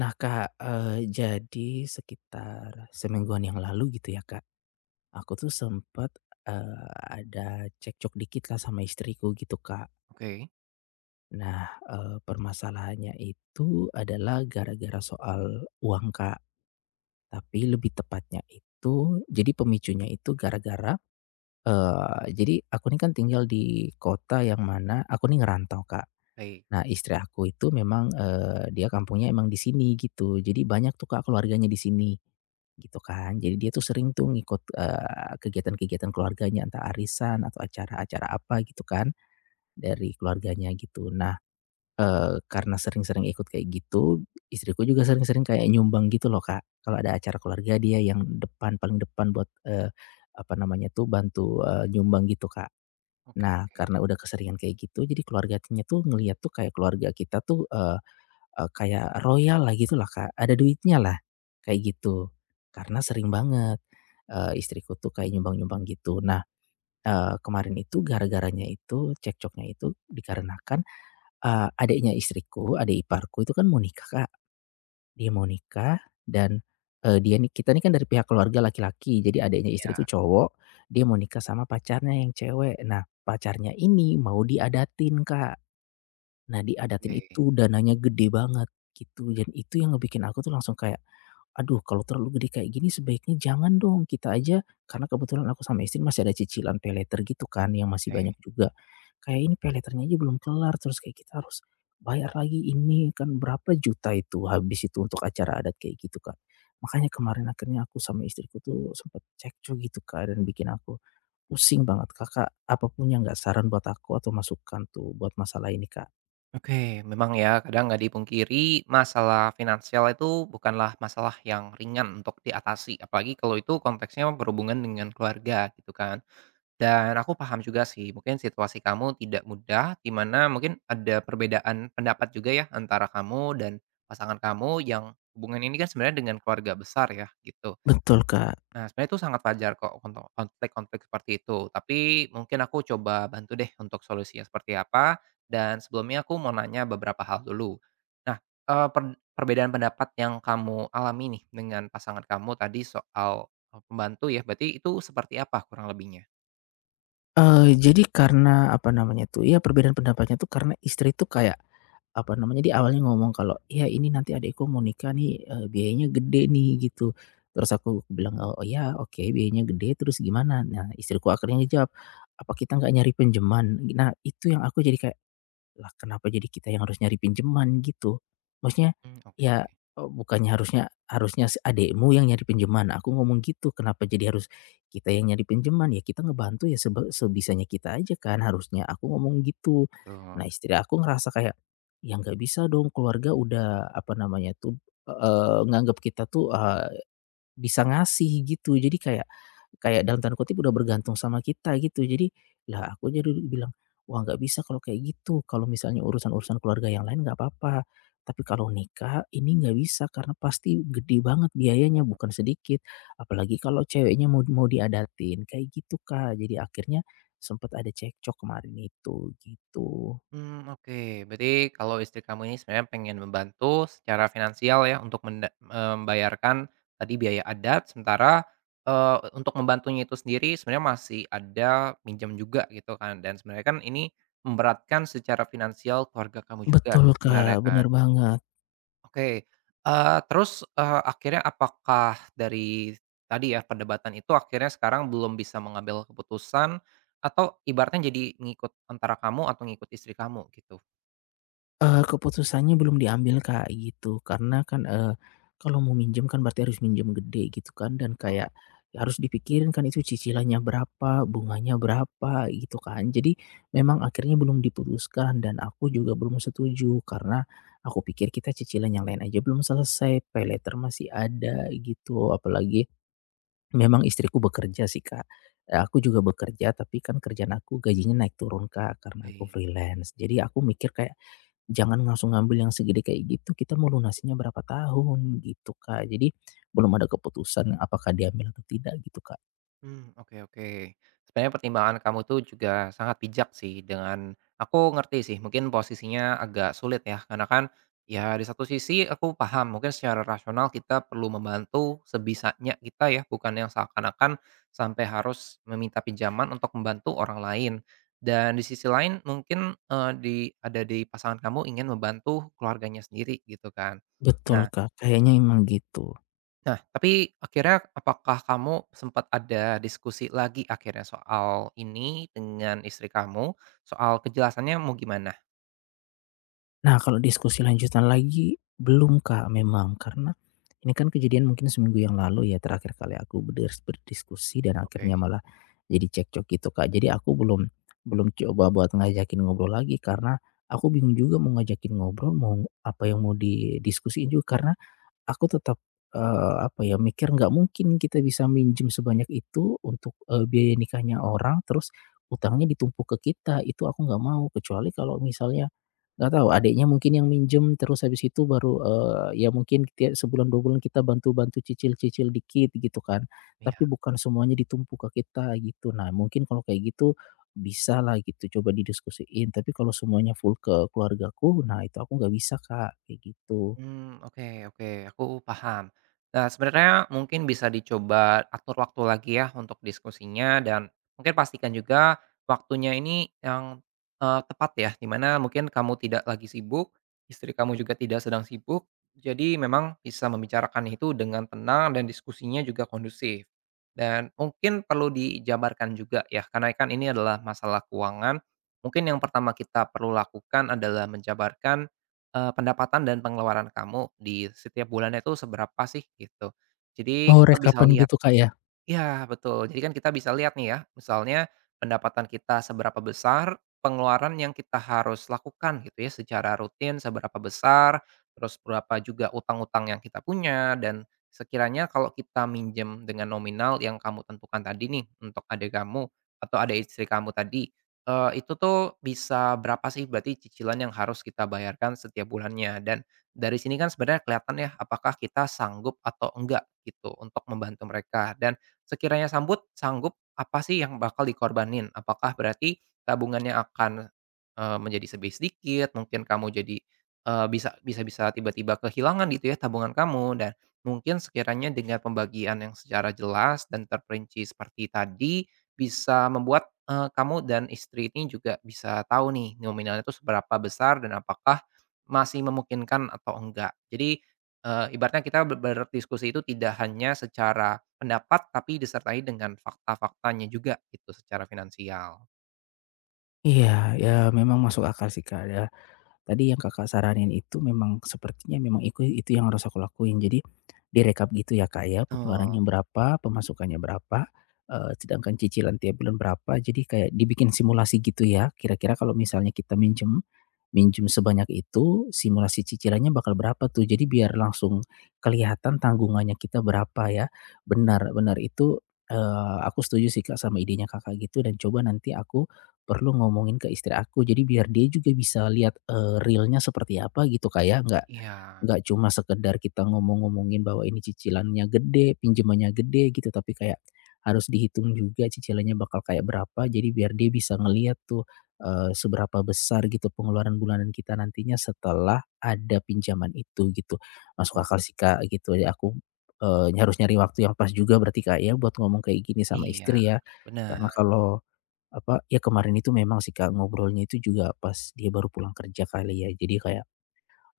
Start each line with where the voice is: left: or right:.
left: Nah Kak, jadi sekitar semingguan yang lalu gitu ya Kak, aku tuh sempet, eee, ada cekcok dikit lah sama istriku gitu Kak.
right: Oke,
left: Nah, permasalahannya itu adalah gara-gara soal uang Kak, tapi lebih tepatnya itu jadi pemicunya itu gara-gara, jadi aku ini kan tinggal di kota yang mana aku nih ngerantau Kak.
right: baik.
left: Nah, istri aku itu memang, dia kampungnya emang di sini gitu, jadi banyak tuh Kak keluarganya di sini, gitu kan. Jadi dia tuh sering tuh ngikut, kegiatan-kegiatan keluarganya, entah arisan atau acara-acara apa gitu kan, dari keluarganya gitu. Nah, karena sering-sering ikut kayak gitu, istriku juga sering-sering kayak nyumbang gitu loh Kak. Kalau ada acara keluarga dia yang depan, paling depan buat, apa namanya tuh, bantu, nyumbang gitu Kak.
right: Oke,
left: Nah, karena udah keseringan kayak gitu, jadi keluarganya tuh ngelihat tuh kayak keluarga kita tuh, eee eee, kayak royal lah gitulah, Kak, ada duitnya lah, kayak gitu. Karena sering banget, istriku tuh kayak nyumbang-nyumbang gitu. Nah, kemarin itu gara-garanya itu, cekcoknya itu dikarenakan, adiknya istriku, adik iparku itu kan mau nikah, Kak. Dia mau nikah dan, dia nih kita nih kan dari pihak keluarga laki-laki, jadi adiknya istri
right: ya,
left: itu cowok, dia mau nikah sama pacarnya yang cewek. Nah, pacarnya ini mau diadatin, Kak. Nah, diadatin
right: oke,
left: itu dananya gede banget gitu dan itu yang ngebikin aku tuh langsung kayak, "Aduh kalau terlalu gede kayak gini sebaiknya jangan dong." Kita aja karena kebetulan aku sama istri masih ada cicilan peleter gitu kan yang masih
right: oke.
left: banyak juga. Kayak ini peleternya aja belum kelar terus kayak kita harus bayar lagi ini kan berapa juta itu habis itu untuk acara adat kayak gitu, Kak. Makanya kemarin akhirnya aku sama istriku tuh sempet cekcok gitu, Kak, dan bikin aku pusing banget. Kakak apa punya nggak saran buat aku atau masukan tuh buat masalah ini, Kak?
right: Oke, memang ya kadang nggak dipungkiri masalah finansial itu bukanlah masalah yang ringan untuk diatasi, apalagi kalau itu konteksnya berhubungan dengan keluarga gitu kan. Dan aku paham juga sih, mungkin situasi kamu tidak mudah, di mana mungkin ada perbedaan pendapat juga ya antara kamu dan pasangan kamu yang hubungan ini kan sebenarnya dengan keluarga besar ya gitu.
left: Betul, Kak.
right: Nah, sebenarnya itu sangat wajar kok konflik-konflik seperti itu, tapi mungkin aku coba bantu deh untuk solusinya seperti apa, dan sebelumnya aku mau nanya beberapa hal dulu. Nah, eee, per perbedaan pendapat yang kamu alami nih dengan pasangan kamu tadi soal, pembantu ya, berarti itu seperti apa kurang lebihnya?
left: Jadi karena apa namanya tuh, ya perbedaan pendapatnya tuh karena istri tuh kayak, apa namanya, dia awalnya ngomong kalau, "Ya ini nanti adikku mau nikah nih, biayanya gede nih," gitu. Terus aku bilang, "Oh ya, oke biayanya gede, terus gimana?" Nah istriku akhirnya ngejawab, "Apa kita nggak nyari pinjaman?" Nah itu yang aku jadi kayak, lah kenapa jadi kita yang harus nyari pinjeman gitu? Maksudnya,
right: Mmm, oke.
left: ya, bukannya harusnya harusnya si adekmu yang nyari pinjaman, aku ngomong gitu, kenapa jadi harus kita yang nyari pinjaman. Ya kita ngebantu ya sebisanya kita aja kan harusnya, aku ngomong gitu. Nah istri aku ngerasa kayak, ya nggak bisa dong keluarga udah apa namanya tuh, nganggep kita tuh, ah, bisa ngasih gitu. Jadi kayak kayak dalam tanda kutip udah bergantung sama kita gitu. Jadi, lah aku aja dulu bilang, "Wah nggak bisa kalau kayak gitu. Kalau misalnya urusan-urusan keluarga yang lain nggak apa-apa. Tapi kalau nikah ini nggak bisa karena pasti gede banget biayanya, bukan
right: Betul.
left: sedikit. Apalagi kalau ceweknya mau mau diadatin." Kayak gitu, Kak. Jadi akhirnya sempat ada cekcok kemarin itu, gitu.
right: Hmm, oke. Berarti kalau istri kamu ini sebenarnya pengen membantu secara finansial ya untuk membayarkan tadi biaya adat, sementara, untuk membantunya itu sendiri sebenarnya masih ada minjam juga gitu kan, dan sebenarnya kan ini memberatkan secara finansial keluarga kamu juga
left: Betul,
right: sebenarnya
left: Kak.
right: kan.
left: Bener banget.
right: Oke, terus, akhirnya apakah dari tadi ya perdebatan itu akhirnya sekarang belum bisa mengambil keputusan atau ibaratnya jadi ngikut antara kamu atau ngikut istri kamu gitu?
left: Keputusannya belum diambil, Kak, gitu. Karena kan, kalau mau minjem kan berarti harus minjem gede gitu kan dan kayak harus dipikirin kan itu cicilannya berapa, bunganya berapa gitu kan. Jadi memang akhirnya belum diputuskan dan aku juga belum setuju karena aku pikir kita cicilan yang lain aja belum selesai, pay masih ada gitu. Apalagi memang istriku bekerja sih, Kak. Aku juga bekerja tapi kan kerjaan aku gajinya naik turun, Kak, karena aku
right: Oke.
left: freelance. Jadi aku mikir kayak, jangan langsung ngambil yang segede kayak gitu, kita mau lunasinya berapa tahun gitu, Kak. Jadi belum ada keputusan apakah diambil atau tidak gitu, Kak.
right: Mmm, oke oke. Sebenarnya pertimbangan kamu tuh juga sangat bijak sih dengan aku ngerti sih mungkin posisinya agak sulit ya, karena kan ya di satu sisi aku paham mungkin secara rasional kita perlu membantu sebisanya kita ya, bukan yang seakan-akan sampai harus meminta pinjaman untuk membantu orang lain. Dan di sisi lain mungkin, eee, di ada di pasangan kamu ingin membantu keluarganya sendiri gitu kan.
left: Betul,
right: Nah
left: Kak. Kayaknya emang gitu.
right: Nah, tapi akhirnya apakah kamu sempat ada diskusi lagi akhirnya soal ini dengan istri kamu, soal kejelasannya mau gimana?
left: Nah, kalau diskusi lanjutan lagi belum, Kak, memang karena ini kan kejadian mungkin seminggu yang lalu ya terakhir kali aku berdiskusi dan
right: Oke.
left: akhirnya malah jadi cekcok gitu, Kak. Jadi aku belum belum coba buat ngajakin ngobrol lagi karena aku bingung juga mau ngajakin ngobrol mau apa yang mau didiskusiin juga karena aku tetap, apa ya, mikir nggak mungkin kita bisa minjem sebanyak itu untuk, biaya nikahnya orang, terus utangnya ditumpuk ke kita, itu aku nggak mau. Kecuali kalau misalnya nggak tahu adiknya mungkin yang minjem, terus habis itu baru, ya mungkin dia sebulan 2 bulan kita bantu-bantu cicil-cicil dikit gitu kan. Tapi
right: Iya.
left: bukan semuanya ditumpuk ke kita gitu. Nah mungkin kalau kayak gitu bisa lah gitu coba didiskusiin, tapi kalau semuanya full ke keluargaku, nah itu aku nggak bisa Kak, kayak gitu.
right: Mmm, oke oke, aku paham. Nah, sebenarnya mungkin bisa dicoba atur waktu lagi ya untuk diskusinya dan mungkin pastikan juga waktunya ini yang, tepat ya, dimana mungkin kamu tidak lagi sibuk, istri kamu juga tidak sedang sibuk, jadi memang bisa membicarakan itu dengan tenang dan diskusinya juga kondusif. Dan mungkin perlu dijabarkan juga ya, karena kan ini adalah masalah keuangan, mungkin yang pertama kita perlu lakukan adalah menjabarkan pendapatan dan pengeluaran kamu di setiap bulannya itu seberapa sih gitu. Jadi
left: Oh
right: kita bisa
left: rekapan
right: lihat.
left: gitu Kak, ya?
right: Ya betul. Jadi kan kita bisa lihat nih ya, misalnya pendapatan kita seberapa besar, pengeluaran yang kita harus lakukan gitu ya secara rutin seberapa besar, terus berapa juga utang-utang yang kita punya dan sekiranya kalau kita minjem dengan nominal yang kamu tentukan tadi nih untuk adik kamu atau adik istri kamu tadi, itu tuh bisa berapa sih berarti cicilan yang harus kita bayarkan setiap bulannya dan dari sini kan sebenarnya kelihatan ya apakah kita sanggup atau enggak gitu untuk membantu mereka dan sekiranya sanggup, apa sih yang bakal dikorbanin? Apakah berarti tabungannya akan, menjadi lebih sedikit, mungkin kamu jadi, eee, bisa bisa-bisa tiba-tiba kehilangan gitu ya tabungan kamu dan mungkin sekiranya dengan pembagian yang secara jelas dan terperinci seperti tadi, bisa membuat, kamu dan istri ini juga bisa tahu nih nominalnya itu seberapa besar dan apakah masih memungkinkan atau enggak. Jadi, ibaratnya kita berdiskusi itu tidak hanya secara pendapat, tapi disertai dengan fakta-faktanya juga gitu secara finansial.
left: Iya, ya memang masuk akal sih, Kak, ya. Tadi yang Kakak saranin itu memang sepertinya memang iku itu yang harus aku lakuin. Jadi direkap gitu ya, Kak, ya,
right: Betul,
left: pengeluarannya berapa, pemasukannya berapa, sedangkan cicilan tiap bulan berapa. Jadi kayak dibikin simulasi gitu ya, kira-kira kalau misalnya kita minjem minjem sebanyak itu, simulasi cicilannya bakal berapa tuh. Jadi biar langsung kelihatan tanggungannya kita berapa ya. Benar benar itu, aku setuju sih, Kak, sama idenya Kakak gitu dan coba nanti aku perlu ngomongin ke istri aku. Jadi biar dia juga bisa lihat, realnya seperti apa gitu, kayak Nggak
right: iya,
left: nggak cuma sekedar kita ngomong-ngomongin bahwa ini cicilannya gede, pinjamannya gede gitu, tapi kayak harus dihitung juga cicilannya bakal kayak berapa. Jadi biar dia bisa ngelihat tuh, seberapa besar gitu pengeluaran bulanan kita nantinya setelah ada pinjaman itu gitu. Masuk
right: betul,
left: akal sih, Kak, gitu ya. Aku, harus nyari waktu yang pas juga berarti, Kak, ya buat ngomong kayak gini sama
right: iya,
left: istri ya. Karena
right: bener.
left: kalau apa, ya kemarin itu memang sih Kak, ngobrolnya itu juga pas dia baru pulang kerja kali ya. Jadi kayak,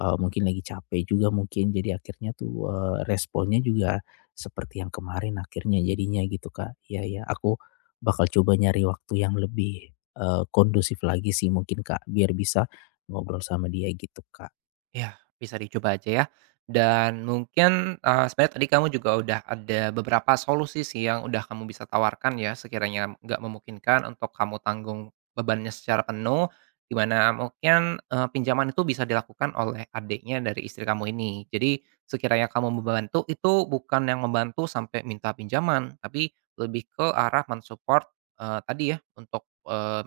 left: mungkin lagi capek juga mungkin, jadi akhirnya tuh, responnya juga seperti yang kemarin akhirnya jadinya gitu Kak. Ya ya, aku bakal coba nyari waktu yang lebih, kondusif lagi sih mungkin Kak, biar bisa ngobrol sama dia gitu Kak.
right: Ya bisa dicoba aja ya. Dan mungkin, sebenarnya tadi kamu juga udah ada beberapa solusi sih yang udah kamu bisa tawarkan ya, sekiranya nggak memungkinkan untuk kamu tanggung bebannya secara penuh, dimana mungkin, pinjaman itu bisa dilakukan oleh adiknya dari istri kamu ini. Jadi sekiranya kamu membantu, itu bukan yang membantu sampai minta pinjaman, tapi lebih ke arah support tadi ya, untuk,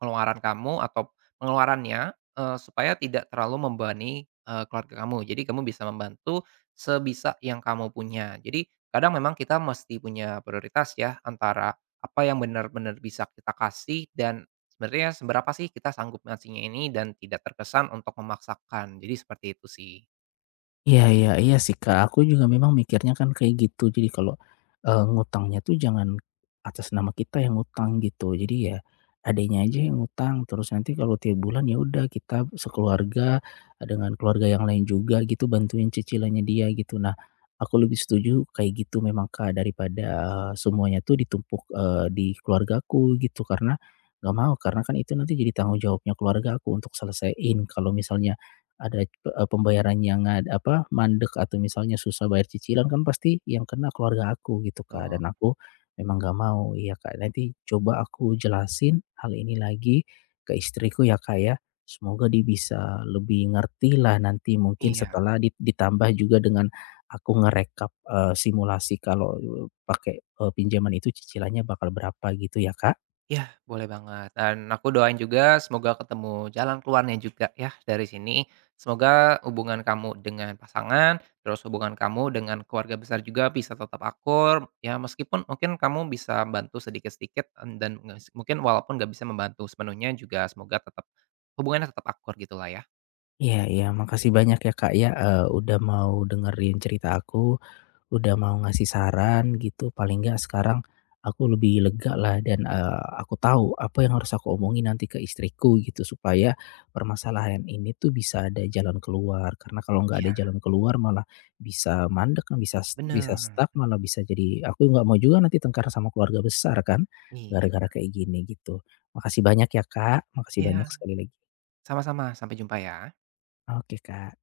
right: pengeluaran kamu atau pengeluarannya. Supaya tidak terlalu membebani, keluarga kamu. Jadi kamu bisa membantu sebisa yang kamu punya. Jadi kadang memang kita mesti punya prioritas ya, antara apa yang benar-benar bisa kita kasih dan sebenarnya seberapa sih kita sanggup ngasihnya ini dan tidak terkesan untuk memaksakan. Jadi seperti itu sih.
left: Iya iya iya sih, Kak, aku juga memang mikirnya kan kayak gitu. Jadi kalau, ngutangnya tuh jangan atas nama kita yang ngutang gitu. Jadi ya adanya aja yang ngutang, terus nanti kalau tiap bulan ya udah kita sekeluarga, dengan keluarga yang lain juga gitu bantuin cicilannya dia gitu. Nah, aku lebih setuju kayak gitu memang, Kak, daripada, semuanya tuh ditumpuk, di keluargaku gitu. Karena nggak mau, karena kan itu nanti jadi tanggung jawabnya keluarga aku untuk selesaiin kalau misalnya ada, pembayaran yang nggak apa, mandek atau misalnya susah bayar cicilan kan pasti yang kena keluarga aku gitu, Kak,
right: Betul.
left: dan aku memang nggak mau. Iya, Kak, nanti coba aku jelasin hal ini lagi ke istriku ya, Kak, ya. Semoga dia bisa lebih ngerti lah nanti mungkin
right: Iya.
left: setelah ditambah juga dengan aku ngerekap, simulasi kalau eh, pakai, pinjaman itu cicilannya bakal berapa gitu ya, Kak.
right: Iya, boleh banget, dan aku doain juga semoga ketemu jalan keluarnya juga ya dari sini. Semoga hubungan kamu dengan pasangan, terus hubungan kamu dengan keluarga besar juga bisa tetap akur, ya meskipun mungkin kamu bisa bantu sedikit-sedikit, dan mungkin walaupun nggak bisa membantu sepenuhnya juga semoga tetap hubungannya tetap akur gitulah ya.
left: Iya iya, makasih banyak ya, Kak, ya, udah mau dengerin cerita aku. Udah mau ngasih saran gitu, paling nggak sekarang aku lebih lega lah dan, aku tahu apa yang harus aku omongin nanti ke istriku gitu supaya permasalahan ini tuh bisa ada jalan keluar, karena kalau nggak ada
right: Iya,
left: jalan keluar malah bisa mandek, bisa bisa
right: bener,
left: stuck, malah bisa jadi aku nggak mau juga nanti tengkar sama keluarga besar kan,
right: iya
left: gara-gara kayak gini gitu. Makasih banyak ya Kak, makasih banyak
right: iya,
left: sekali lagi.
right: sama-sama, sampai jumpa ya.
left: Oke Kak.